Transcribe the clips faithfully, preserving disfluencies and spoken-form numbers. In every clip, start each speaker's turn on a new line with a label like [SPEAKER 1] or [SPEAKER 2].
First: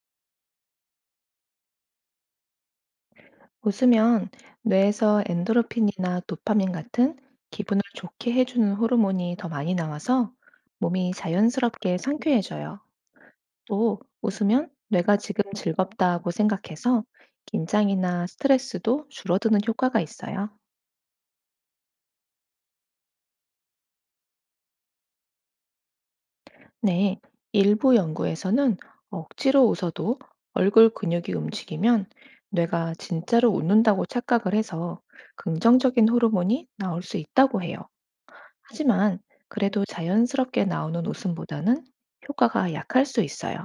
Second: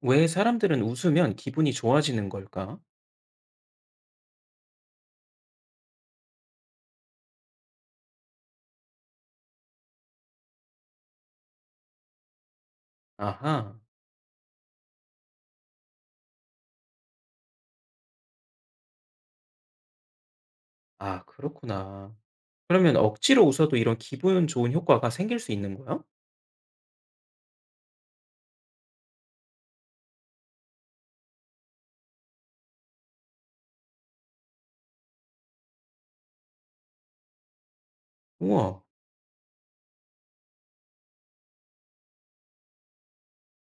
[SPEAKER 1] 왜 사람들은 웃으면 기분이 좋아지는 걸까?
[SPEAKER 2] 웃으면 뇌에서 엔도르핀이나 도파민 같은 기분을 좋게 해주는 호르몬이 더 많이 나와서 몸이 자연스럽게 상쾌해져요.
[SPEAKER 1] 아하.
[SPEAKER 2] 또 웃으면 뇌가 지금 즐겁다고 생각해서 긴장이나 스트레스도 줄어드는 효과가 있어요.
[SPEAKER 1] 아, 그렇구나. 그러면 억지로 웃어도 이런 기분 좋은 효과가 생길 수 있는 거야?
[SPEAKER 2] 네, 일부 연구에서는 억지로 웃어도 얼굴 근육이 움직이면 뇌가 진짜로 웃는다고 착각을 해서 긍정적인 호르몬이 나올 수 있다고 해요.
[SPEAKER 1] 우와.
[SPEAKER 2] 하지만 그래도 자연스럽게 나오는 웃음보다는 효과가 약할 수 있어요.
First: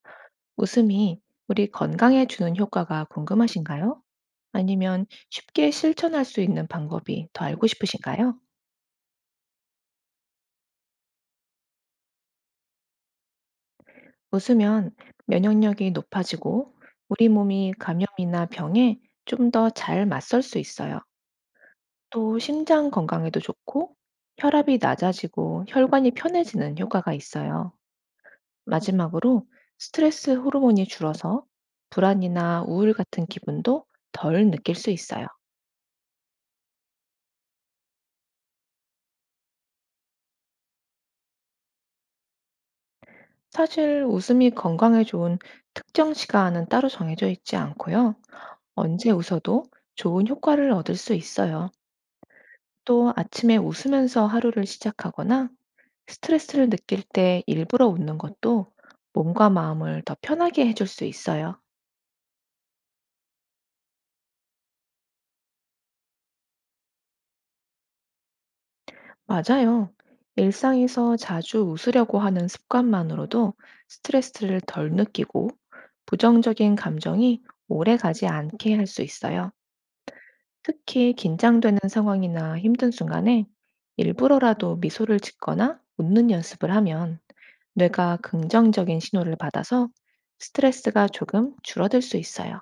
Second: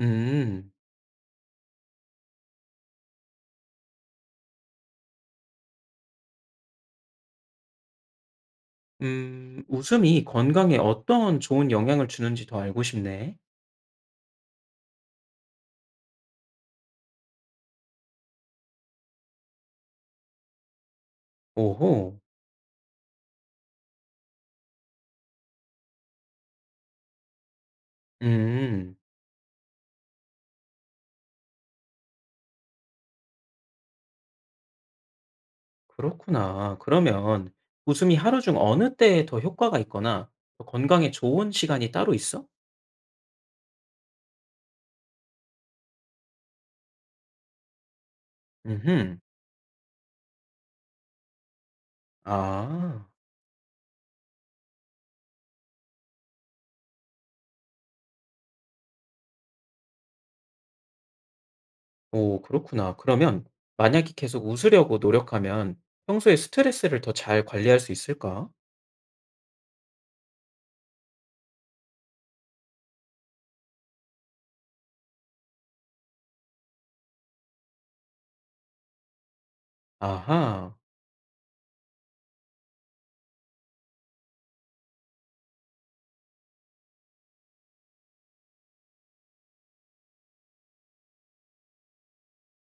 [SPEAKER 1] 음,
[SPEAKER 2] 웃음이 우리 건강에 주는 효과가 궁금하신가요? 아니면 쉽게 실천할 수 있는 방법이 더 알고 싶으신가요?
[SPEAKER 1] 음, 웃음이 건강에 어떤 좋은 영향을 주는지 더 알고 싶네.
[SPEAKER 2] 웃으면 면역력이 높아지고, 우리 몸이 감염이나 병에 좀 더 잘 맞설 수 있어요.
[SPEAKER 1] 오호.
[SPEAKER 2] 또 심장 건강에도 좋고, 혈압이 낮아지고 혈관이 편해지는 효과가 있어요.
[SPEAKER 1] 음,
[SPEAKER 2] 마지막으로 스트레스 호르몬이 줄어서 불안이나 우울 같은 기분도 덜 느낄 수 있어요.
[SPEAKER 1] 그렇구나. 그러면 웃음이 하루 중 어느 때에 더 효과가 있거나 더 건강에 좋은 시간이 따로 있어?
[SPEAKER 2] 사실 웃음이 건강에 좋은 특정 시간은 따로 정해져 있지 않고요, 언제
[SPEAKER 1] 음흠.
[SPEAKER 2] 웃어도 좋은 효과를 얻을 수 있어요.
[SPEAKER 1] 아.
[SPEAKER 2] 또 아침에 웃으면서 하루를 시작하거나 스트레스를 느낄 때 일부러 웃는 것도 몸과 마음을 더 편하게 해줄 수 있어요.
[SPEAKER 1] 오, 그렇구나. 그러면 만약에 계속 웃으려고 노력하면 평소에 스트레스를 더 잘 관리할 수 있을까?
[SPEAKER 2] 맞아요. 일상에서 자주 웃으려고 하는 습관만으로도 스트레스를 덜 느끼고, 부정적인 감정이 오래 가지 않게 할 수 있어요.
[SPEAKER 1] 아하.
[SPEAKER 2] 특히 긴장되는 상황이나 힘든 순간에 일부러라도 미소를 짓거나 웃는 연습을 하면, 뇌가 긍정적인 신호를 받아서 스트레스가 조금 줄어들 수 있어요.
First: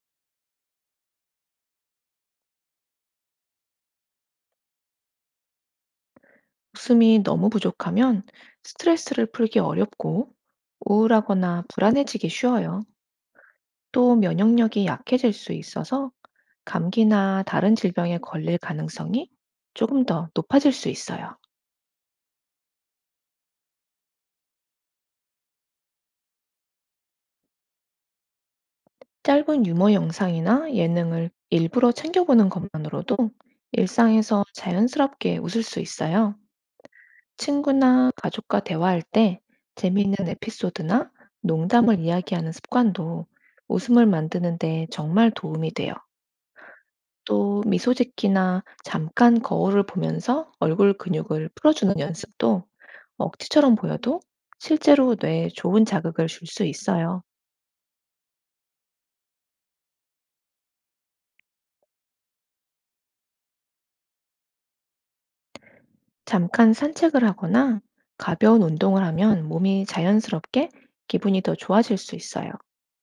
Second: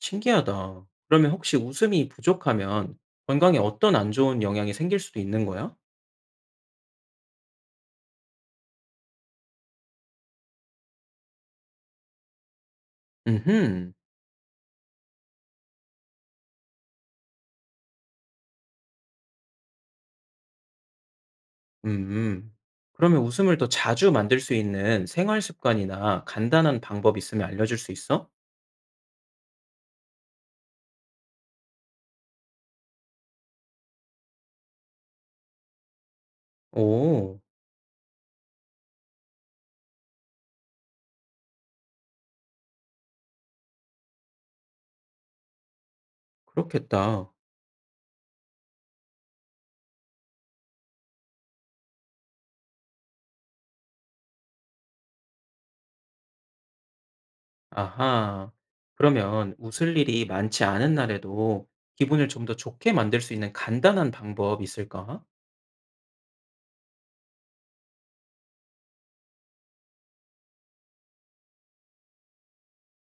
[SPEAKER 1] 신기하다. 그러면 혹시 웃음이 부족하면 건강에 어떤 안 좋은 영향이 생길 수도 있는 거야?
[SPEAKER 2] 웃음이 너무 부족하면 스트레스를 풀기 어렵고 우울하거나 불안해지기 쉬워요.
[SPEAKER 1] 음흠.
[SPEAKER 2] 또 면역력이 약해질 수 있어서 감기나 다른 질병에 걸릴 가능성이 조금 더 높아질 수 있어요.
[SPEAKER 1] 음. 그러면 웃음을 더 자주 만들 수 있는 생활 습관이나 간단한 방법 있으면 알려줄 수 있어?
[SPEAKER 2] 짧은 유머 영상이나 예능을 일부러 챙겨보는 것만으로도 일상에서 자연스럽게 웃을 수 있어요.
[SPEAKER 1] 오.
[SPEAKER 2] 친구나 가족과 대화할 때 재미있는 에피소드나 농담을 이야기하는 습관도 웃음을 만드는데 정말 도움이 돼요.
[SPEAKER 1] 그렇겠다.
[SPEAKER 2] 또 미소 짓기나 잠깐 거울을 보면서 얼굴 근육을 풀어주는 연습도, 억지처럼 보여도 실제로 뇌에 좋은 자극을 줄 수 있어요.
[SPEAKER 1] 아하. 그러면 웃을 일이 많지 않은 날에도 기분을 좀 더 좋게 만들 수 있는 간단한 방법이 있을까?
[SPEAKER 2] 잠깐 산책을 하거나 가벼운 운동을 하면 몸이 자연스럽게 기분이 더 좋아질 수 있어요.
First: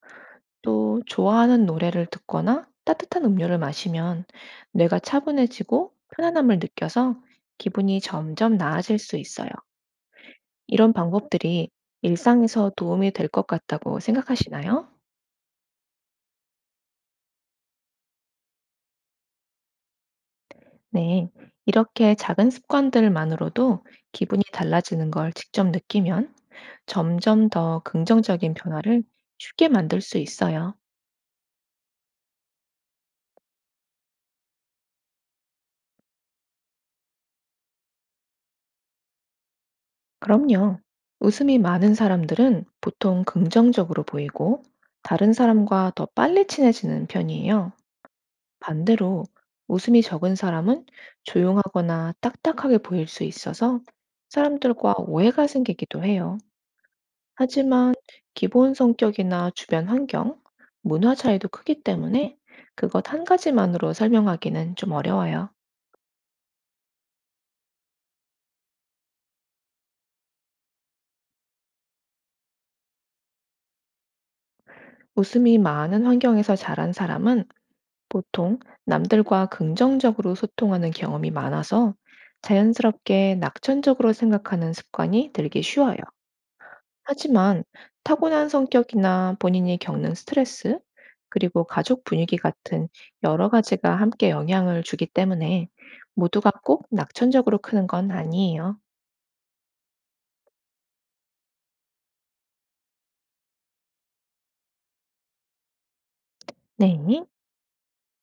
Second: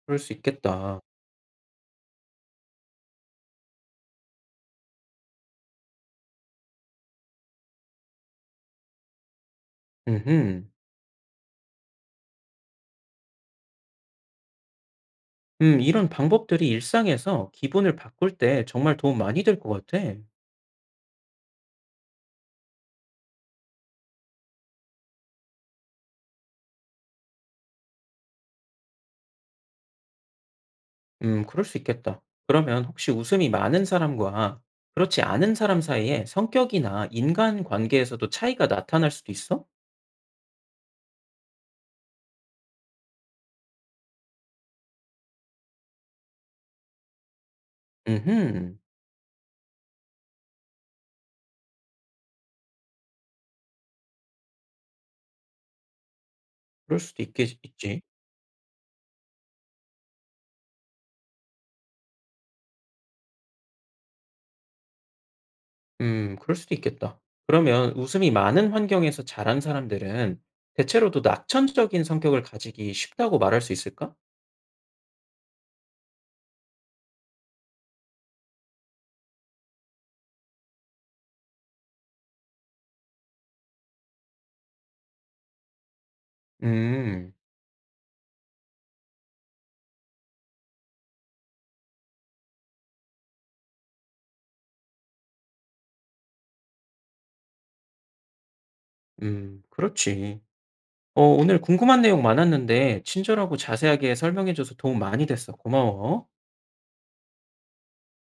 [SPEAKER 1] 그럴 수 있겠다.
[SPEAKER 2] 또 좋아하는 노래를 듣거나 따뜻한 음료를 마시면 뇌가 차분해지고 편안함을 느껴서 기분이 점점 나아질 수 있어요.
[SPEAKER 1] 음흠.
[SPEAKER 2] 이런 방법들이 일상에서 도움이 될 것 같다고 생각하시나요?
[SPEAKER 1] 음, 이런 방법들이 일상에서 기분을 바꿀 때 정말 도움 많이 될 것 같아.
[SPEAKER 2] 네, 이렇게 작은 습관들만으로도 기분이 달라지는 걸 직접 느끼면 점점 더 긍정적인 변화를 쉽게 만들 수 있어요.
[SPEAKER 1] 음, 그럴 수 있겠다. 그러면 혹시 웃음이 많은 사람과 그렇지 않은 사람 사이에 성격이나 인간 관계에서도 차이가 나타날 수도 있어?
[SPEAKER 2] 그럼요. 웃음이 많은 사람들은 보통 긍정적으로 보이고 다른 사람과 더 빨리 친해지는 편이에요.
[SPEAKER 1] 음흠.
[SPEAKER 2] 반대로 웃음이 적은 사람은 조용하거나 딱딱하게 보일 수 있어서 사람들과 오해가 생기기도 해요.
[SPEAKER 1] 그럴 수도 있겠,
[SPEAKER 2] 하지만
[SPEAKER 1] 있지.
[SPEAKER 2] 기본 성격이나 주변 환경, 문화 차이도 크기 때문에 그것 한 가지만으로 설명하기는 좀 어려워요.
[SPEAKER 1] 음, 그럴 수도 있겠다. 그러면 웃음이 많은 환경에서 자란 사람들은 대체로도 낙천적인 성격을 가지기 쉽다고 말할 수 있을까?
[SPEAKER 2] 웃음이 많은 환경에서 자란 사람은 보통 남들과 긍정적으로 소통하는 경험이 많아서 자연스럽게 낙천적으로 생각하는 습관이 들기 쉬워요.
[SPEAKER 1] 음,
[SPEAKER 2] 하지만 타고난 성격이나 본인이 겪는 스트레스, 그리고 가족 분위기 같은 여러 가지가 함께 영향을 주기 때문에 모두가 꼭 낙천적으로 크는 건 아니에요.
[SPEAKER 1] 음, 그렇지. 어, 오늘 궁금한 내용 많았는데 친절하고 자세하게 설명해줘서 도움 많이 됐어. 고마워.
[SPEAKER 2] 네.